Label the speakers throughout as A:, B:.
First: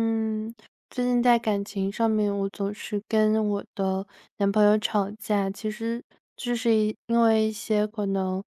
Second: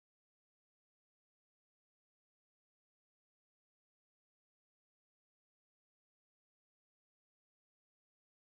A: 嗯，最近在感情上面，我总是跟我的男朋友吵架，其实就是因为一些可能，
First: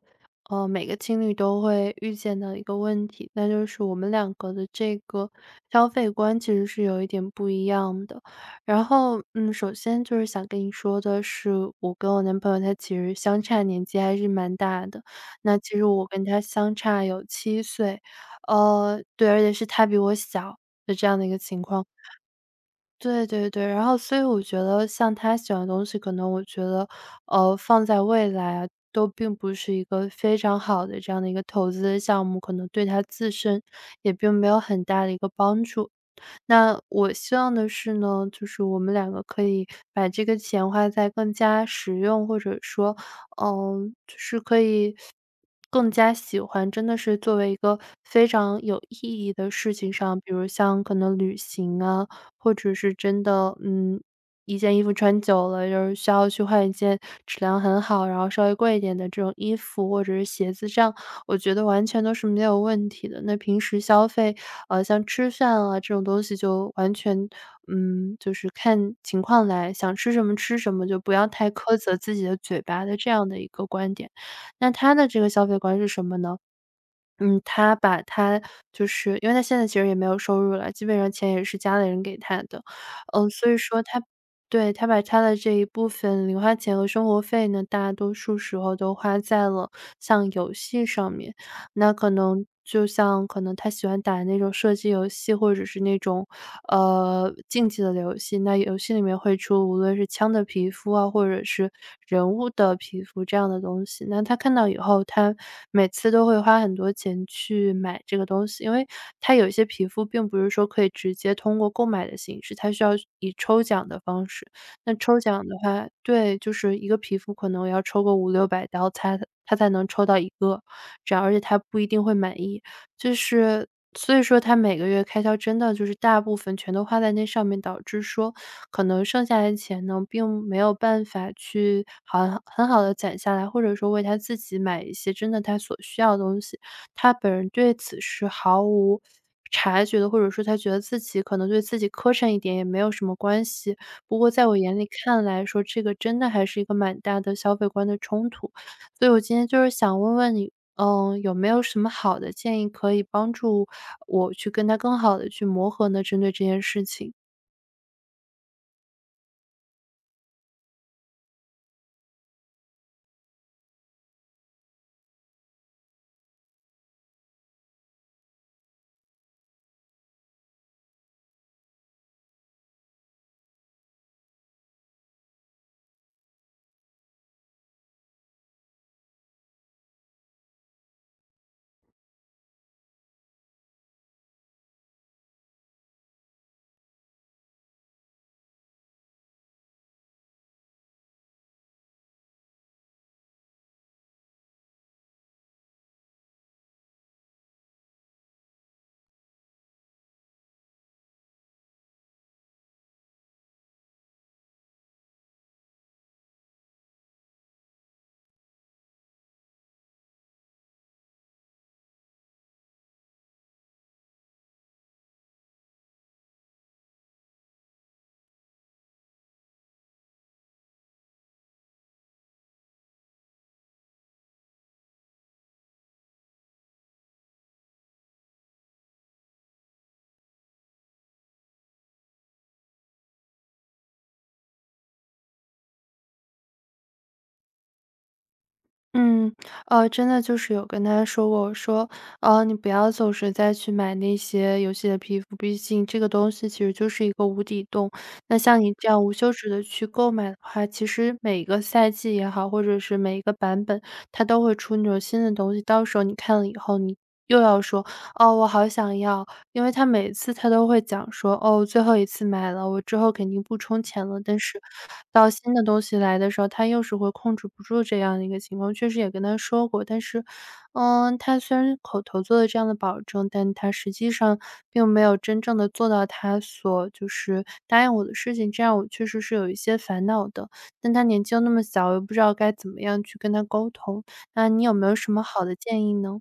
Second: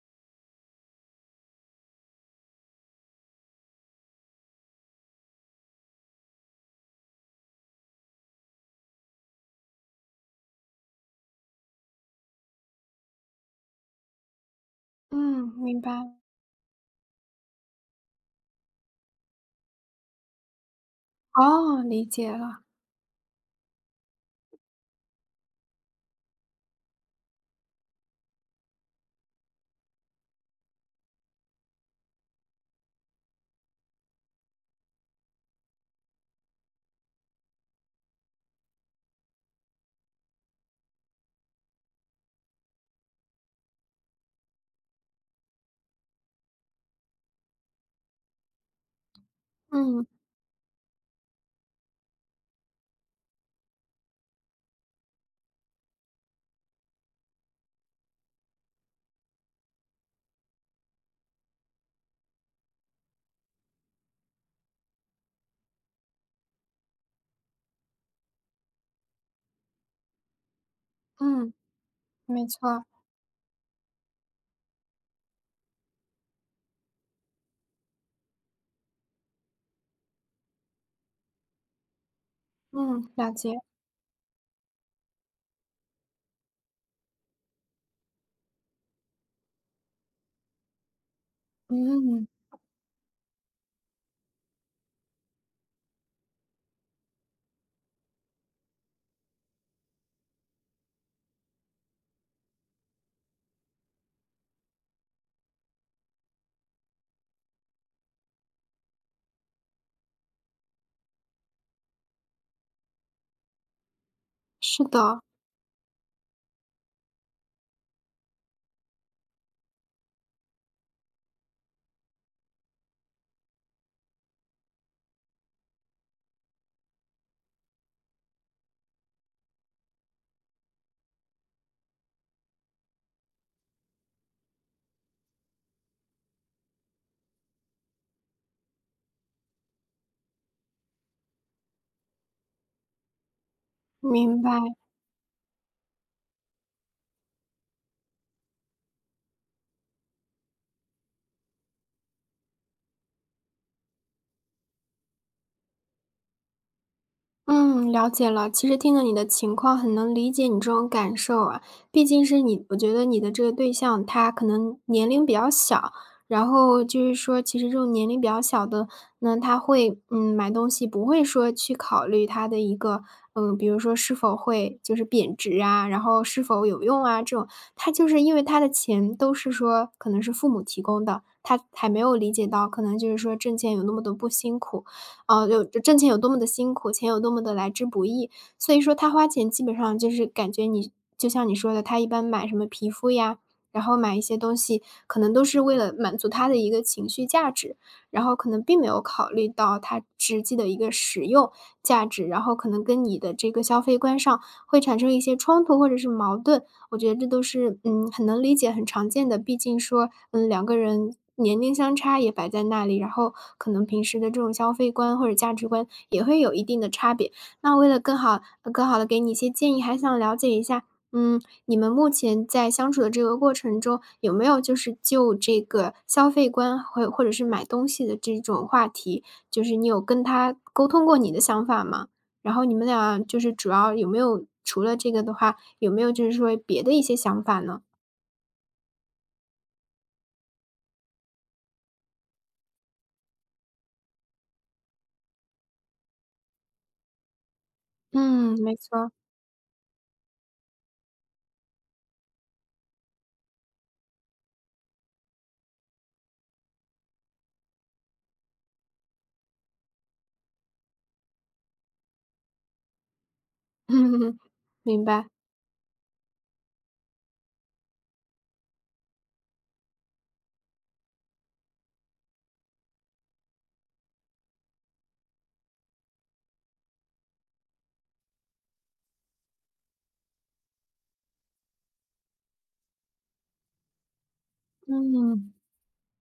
A: 每个情侣都会遇见的一个问题，那就是我们两个的这个消费观其实是有一点不一样的。然后，首先就是想跟你说的是，我跟我男朋友他其实相差年纪还是蛮大的，
B: 嗯，
A: 那其
B: 明
A: 实我
B: 白。
A: 跟他相差有七岁，对，而且是他比我小。的这样的一个情
B: 哦，
A: 况。
B: 理解了。
A: 对对对，然后所以我觉得像他喜欢的东西，可能我觉得，放在未来啊，都并不是一个非常好的这样的一个投资的项目，可能对他自身也并没有很大的一个帮助。那我希望的是呢，就是我们两个可以把这个钱花在更加实用，或者说，就是可以更加喜欢，真的是作为一个非常有意义的事情
B: 嗯，
A: 上，比如像可能旅行啊，或者是真的，一件衣服穿久了，就是需要去换一件质量很好，然后稍微贵一点的这种衣服或者是鞋子，这样我觉得完全都是没有问题的。那平时消费，像吃饭啊这种东西就完全，就是看情况来，想吃什么吃什么，就不要太
B: 嗯，
A: 苛责自己的
B: 没
A: 嘴巴
B: 错。
A: 的这样的一个观点。那他的这个消费观是什么呢？嗯，他把他就是因为他现在其实也没有收入了，基本上钱也是家里人给他的。
B: 嗯，
A: 嗯，
B: 了
A: 所
B: 解。
A: 以说对，他把他的这一部分零花钱和生活费呢，大多数时候都花在了像游戏上面。那可
B: 嗯，
A: 能就像可能他喜欢打那种射击游戏，或者是那种竞技的游戏，那游戏里面会出无论是枪的皮肤啊，或者是人物的皮肤这样的东西。那他看到以后，他每次都会花很多钱去买这个东西，因为他有一些皮肤并不是说可以直接通过购买的形式，他需要以抽奖的方式。
B: 是
A: 那抽
B: 的。
A: 奖的话对，就是一个皮肤可能要抽个五六百刀，他才能抽到一个，这样而且他不一定会满意。就是所以说他每个月开销真的就是大部分全都花在那上面，导致说可能剩下来的钱呢，并没有办法去很好的攒下来，或者说为他自己买一些真的他所需要的东西。他本人对此是毫无察觉的，或者说他觉得自己可能对自己磕碜一点也没有什么关系。不过
B: 明
A: 在
B: 白。
A: 我眼里看来说，这个真的还是一个蛮大的消费观的冲突。所以我今天就是想问问你有没有什么好的建议可以帮助我去跟他更好的去磨合呢？针对这件事情。
B: 嗯，了解了。其实听了你的情况，很能理解你这种感受啊。毕竟是你，我觉得你的这个对象，他可能年龄比较小，然后就是说，其实这种年龄比较小的，那他会买东西不会说去考虑他的一个比如说是否会就是贬值啊，然后是否有用啊这种。他就是因为他的钱都是说可能是父母提供的，他还没有理解到可能就是说挣钱有那么多不辛苦。有挣钱有多么的辛苦，钱有多么的来之不易。所以说他花钱基本上就是感觉你就像你说的，他一般买什么皮肤呀，然后买一些东西，可能都是为了满足他的一个情绪价值，然后可能并没有考虑到他实际的一个使用价值，然后可能跟你的这个消费观上会产生一些冲突或者是矛盾。我觉得这都是，很能理解、很常见的。毕竟说，两个人年龄相差也摆在那里，然后可能平时的这种消费观或者价值观也会有一定的差别。那为了更好的给你一些建议，还想了解一下，你们目前在相处的这个过程中，有没有就是就这个消费观或者是买东西的这种话题，就是你有跟他沟通过你的想法吗？然后你们俩就是主要有没有除了这个的话，有没有就是说别的一些想法呢？
A: 嗯，真的就是有跟他说过，我说，你不要总是再去买那些游戏的皮肤，毕竟这个东西其实就是一个无底洞。那
B: 嗯，
A: 像你
B: 没
A: 这样
B: 错。
A: 无休止的去购买的话，其实每一个赛季也好，或者是每一个版本，它都会出那种新的东西，到时候你看了以后，你又要说，哦，我好想要。因为他每次都会讲说：“哦，最后一次买了，我之后肯定不充 钱了。”但
B: 嗯，
A: 是
B: 明白。
A: 到新的东西来的时候，他又是会控制不住这样的一个情况，确实也跟他说过，但是，他虽然口头做了这样的保证，但他实际上并没有真正的做到他所就是答应我的事情，这样我确实是有一些烦恼的。但他年纪又那么小，我又不知道该怎么样去跟他沟通，那你有没有什么好
B: 嗯。
A: 的建议呢？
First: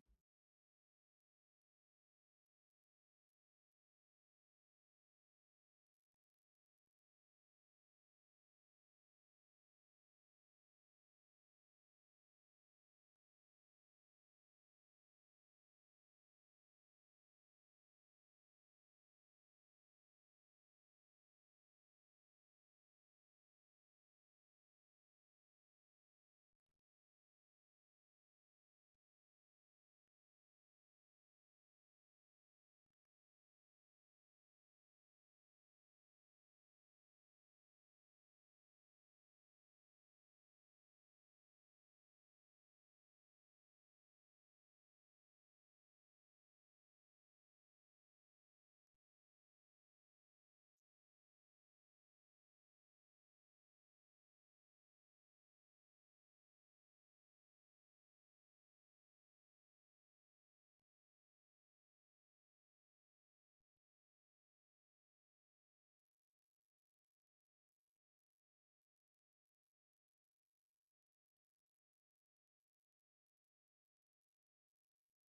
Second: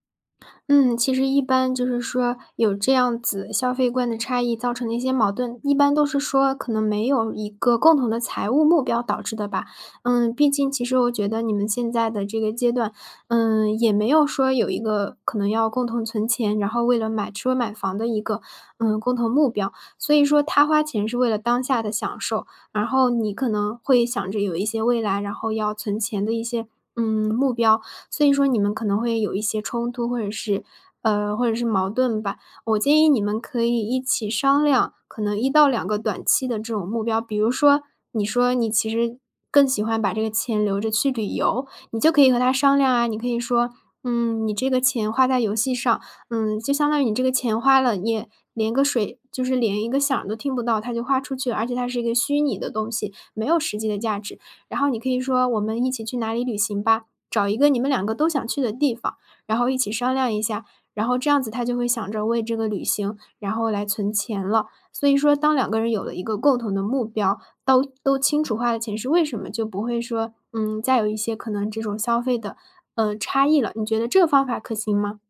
B: 嗯，其实一般就是说有这样子消费观的差异造成的一些矛盾，一般都是说可能没有一个共同的财务目标导致的吧。毕竟其实我觉得你们现在的这个阶段，也没有说有一个可能要共同存钱，然后为了买车买房的一个共同目标，所以说他花钱是为了当下的享受，然后你可能会想着有一些未来，然后要存钱的一些目标，所以说你们可能会有一些冲突，或者是或者是矛盾吧。我建议你们可以一起商量，可能一到两个短期的这种目标，比如说你说你其实更喜欢把这个钱留着去旅游，你就可以和他商量啊，你可以说：你这个钱花在游戏上，就相当于你这个钱花了，你也连个水就是连一个响儿都听不到，它就花出去了，而且它是一个虚拟的东西，没有实际的价值。”然后你可以说：“我们一起去哪里旅行吧？”找一个你们两个都想去的地方，然后一起商量一下，然后这样子他就会想着为这个旅行，然后来存钱了。所以说，当两个人有了一个共同的目标，都清楚花的钱是为什么，就不会说，再有一些可能这种消费的，差异了。你觉得这个方法可行吗？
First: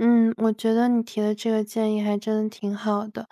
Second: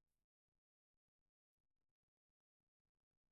A: 嗯，我觉得你提的这个建议还真的挺好的，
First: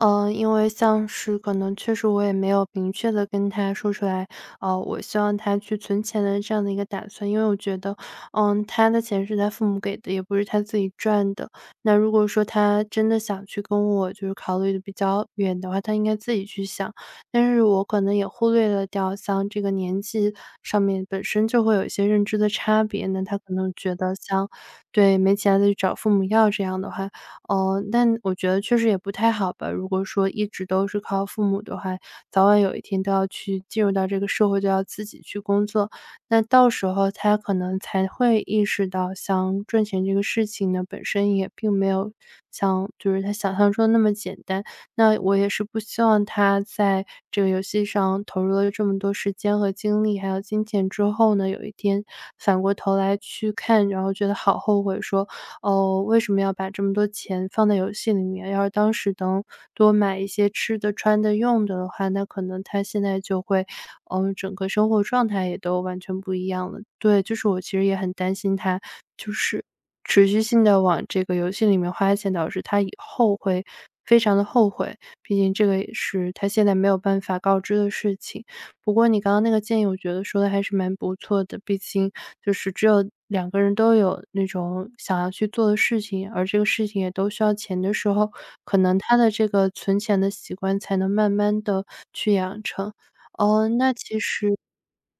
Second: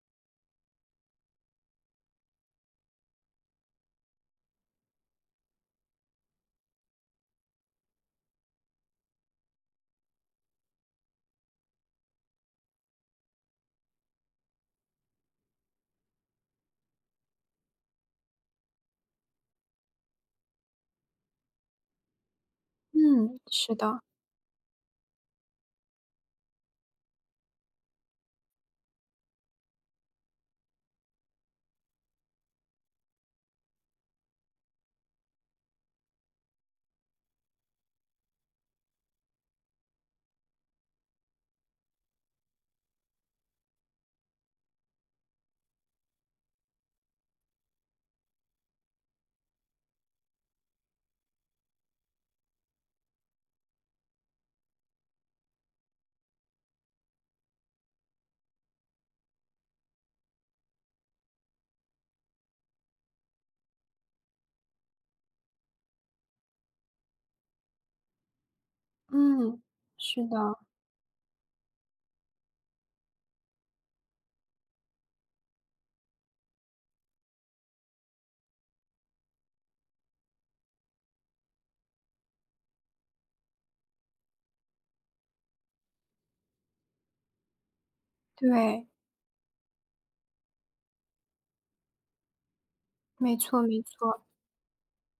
A: 因为像是可能确实我也没有明确的跟他说出来，哦，我希望他去存钱的这样的一个打算，因为我觉得，他的钱是他父母给的，也不是他自己赚的。那如果说他真的想去跟我就是考虑的比较远的话，他应该自己去想，但是我可能也忽略了掉像这个年纪上面本身就会有一些认知的差别，那他
B: 嗯，
A: 可能
B: 是
A: 觉
B: 的。
A: 得像对，没钱再去找父母要这样的话，但我觉得确实也不太好吧。如果说一直都是靠父母的话，早晚有一天都要去进入到这个社会，都要自己去工作。那到时候他可能才会意识到，像赚钱这个事情呢，本身也并没有像就是他想象中那么简单。那我也是不希望他在这个游戏上投入了这么多时间和精力，还有金钱之后呢，有一天反过头来去看，然后觉得好后悔说，哦，为什么要把这么多钱放在游戏里面？要是当时能多买一些吃的、穿的、用的的话，那可能他现在就会，整个生活状态也都完全不一样了。对，就是我其实也很担心他，就
B: 嗯，
A: 是
B: 是
A: 持续
B: 的。
A: 性的往这个游戏里面花钱，导致他以后会非常的后悔，毕竟这个也是他现在没有办法告知的事情。不过你刚刚那个建议，我觉得说的还是蛮不错的，毕竟就是只有两个人都有那种想要去做的事情，而这个事情也都需要钱的时候，可
B: 对，
A: 能他的这个存钱的习惯才能慢慢的去养成。
B: 没错
A: 哦，
B: 没
A: 那其
B: 错。
A: 实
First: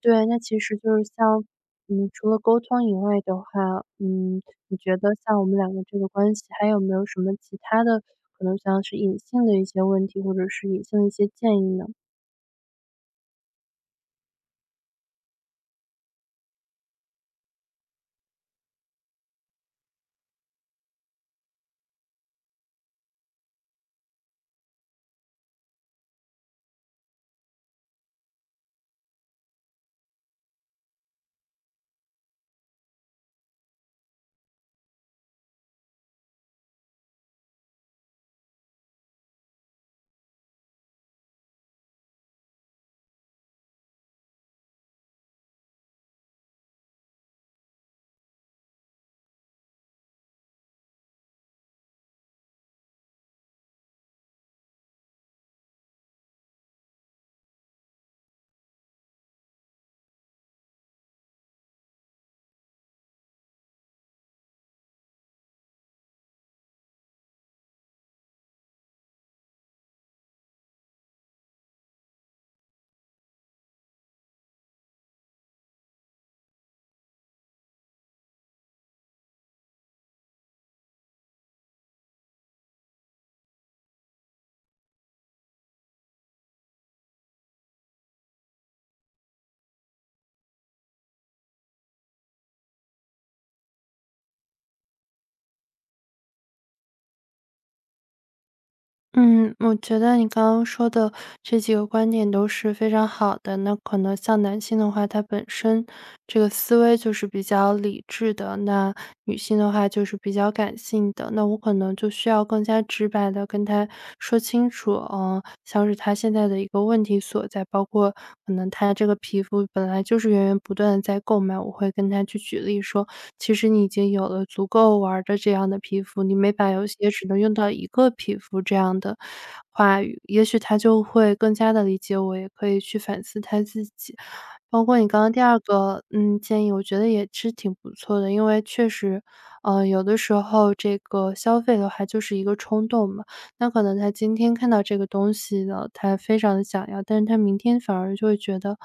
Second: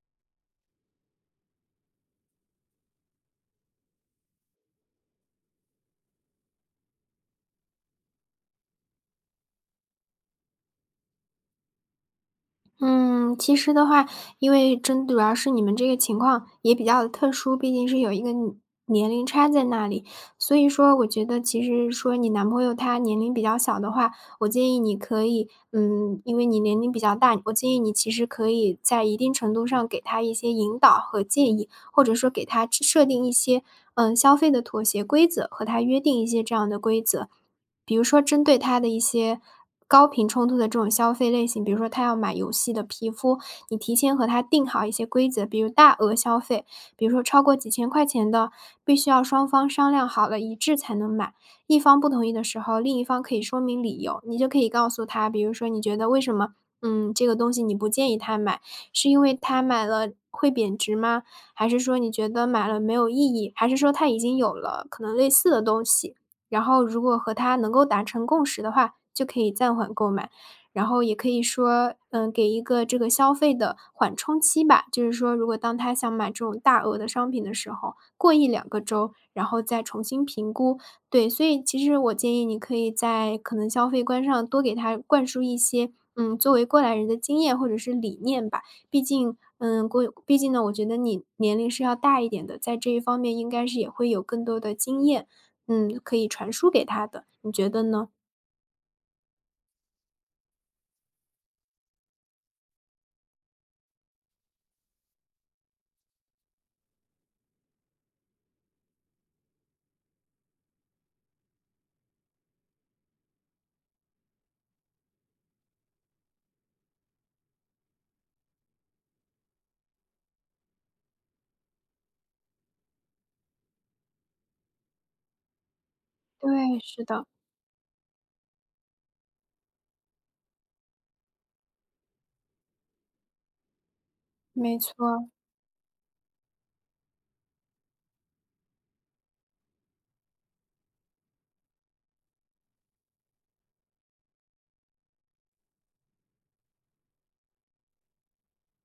A: 对，那其实就是像，除了沟通以外的话，嗯，你觉得像我们两个这个关系，还有没有什么其他的可能像是隐性的一些问题，或者是隐性的一些建议呢？
B: 嗯，其实的话，因为真主要是你们这个情况也比较特殊，毕竟是有一个年龄差在那里，所以说我觉得其实说你男朋友他年龄比较小的话，我建议你可以，因为你年龄比较大，我建议你其实可以在一定程度上给他一些引导和建议，或者说给他设定一些，消费的妥协规则，和他约定一些这样的规则。比如说针对他的一些高频冲突的这种消费类型，比如说他要买游戏的皮肤，你提前和他定好一些规则，比如大额消费，比如说超过几千块钱的，必须要双方商量好了一致才能买。一方不同意的时候，另一方可以说明理由，你就可以告诉他，比如说你觉得为什么，这个东西你不建议他买，是因为他买了会贬值吗？还是说你觉得买了没有意义？还是说他已经有了可能类似的东西？然后如果和他能够达成共识的话，就可以暂缓购买。然后也可以说，给一个这个消费的缓冲期吧，就是说，如果当他想买这种大额的商品的时候，过一两个周，然后再重新评估。对，所以其实我建议你可以在可能消费观上多给他灌输一些，作为过来人的经验或者是理念吧。毕竟，毕竟呢，我觉得你年龄是要大一点的，在这一方面应该是也会有更多的经验。可以传输给他的，你觉得呢？
A: 嗯，我觉得你刚刚说的这几个观点都是非常好的。那可能像男性的话，他本身这个思维就是比较理智的，那女性的话就是比较感性的。那我可能就需要更加直白的跟她说清楚，像是她现在的一个问题所在，包括可能她这个皮肤本来就是源源不断的在购买，我会跟她去举例说，其实你已经有了足够玩儿的这样的皮肤，你每把
B: 对，
A: 游戏
B: 是
A: 也
B: 的。
A: 只能用到一个皮肤这样的话语，也许她就会更加的理解我，也可以去反思她自己。
B: 没
A: 包括你刚
B: 错。
A: 刚第二个，建议我觉得也是挺不错的，因为确实，有的时候这个消费的话就是一个冲动嘛，那可能他今天看到这个东西了，他非常的想要，但是他明天反而就会觉得，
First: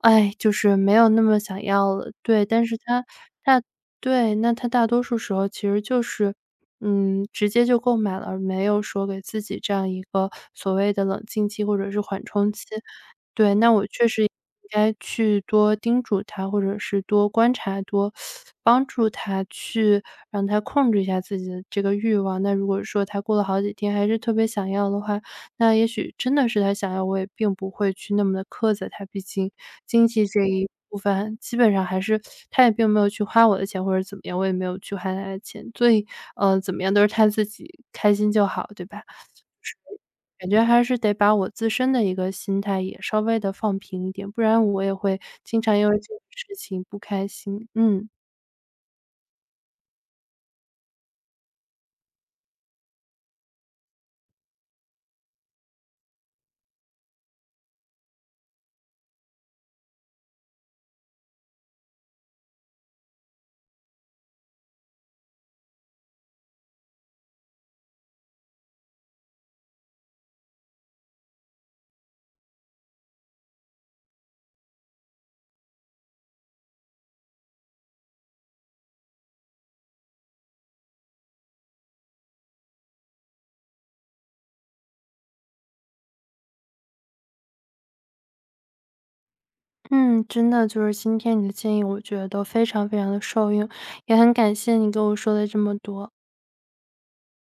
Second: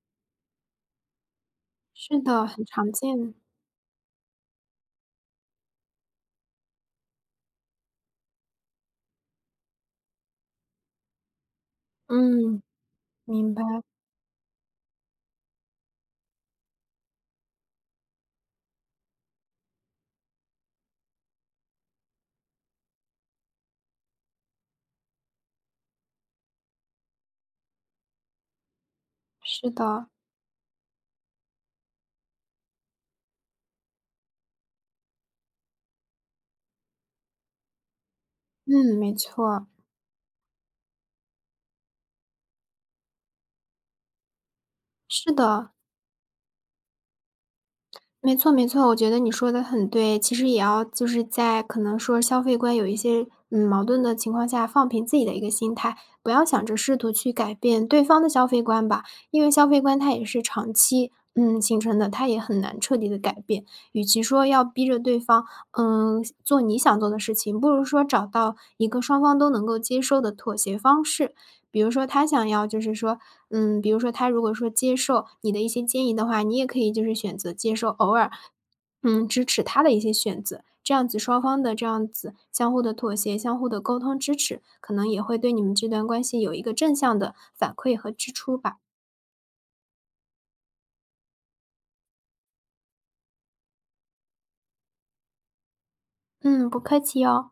A: 哎，就是没有那么想要了。
B: 是
A: 对，
B: 的，
A: 但
B: 很
A: 是
B: 常
A: 他
B: 见。
A: 大对，那他大多数时候其实就是，直接就购买了，而没有说给自己这样一个所谓的冷静期或者是缓冲
B: 嗯，
A: 期。
B: 明
A: 对，
B: 白。
A: 那我确实应该去多叮嘱他，或者是多观察、多帮助他去让他控制一下自己的这个欲望。那如果说他过了好几天还是特别想要的话，那也许真的是他想要，我也并不会去那么的苛责他。毕竟
B: 是
A: 经
B: 的。
A: 济这一部分基本上还是他也并没有去花我的钱或者怎么样，我也没有去花他的钱，所以，怎么样都是他自己开心就好，对
B: 嗯，
A: 吧？
B: 没错。
A: 感觉还是得把我自身的一个心态也稍微的放平一点，不然我也会
B: 是
A: 经
B: 的。
A: 常因为这个事情不开心。嗯，
B: 没错没错，我觉得你说的很对。其实也要就是在可能说消费观有一些，矛盾的情况下，放平自己的一个心态，不要想着试图去改变对方的消费观吧。因为消费观它也是长期，形成的，它也很难彻底的改变。与其说要逼着对方，做你想做的事情，不如说找到一个双方都能够接受的妥协方式。比如说他想要就是说，比如说他如果说接受你的一些建议的话，你也可以就是选择接受，偶尔，支持他的一些选择，这样子双方的这样子相互的妥协、相互的沟通支持，可能也会对你们这段关系有一个正向的反馈和支出吧。
A: 嗯，真的就是今天你的建议，我觉得都非常非常的受用，也很感谢你跟我说了这么多。
B: 嗯，不客气哦。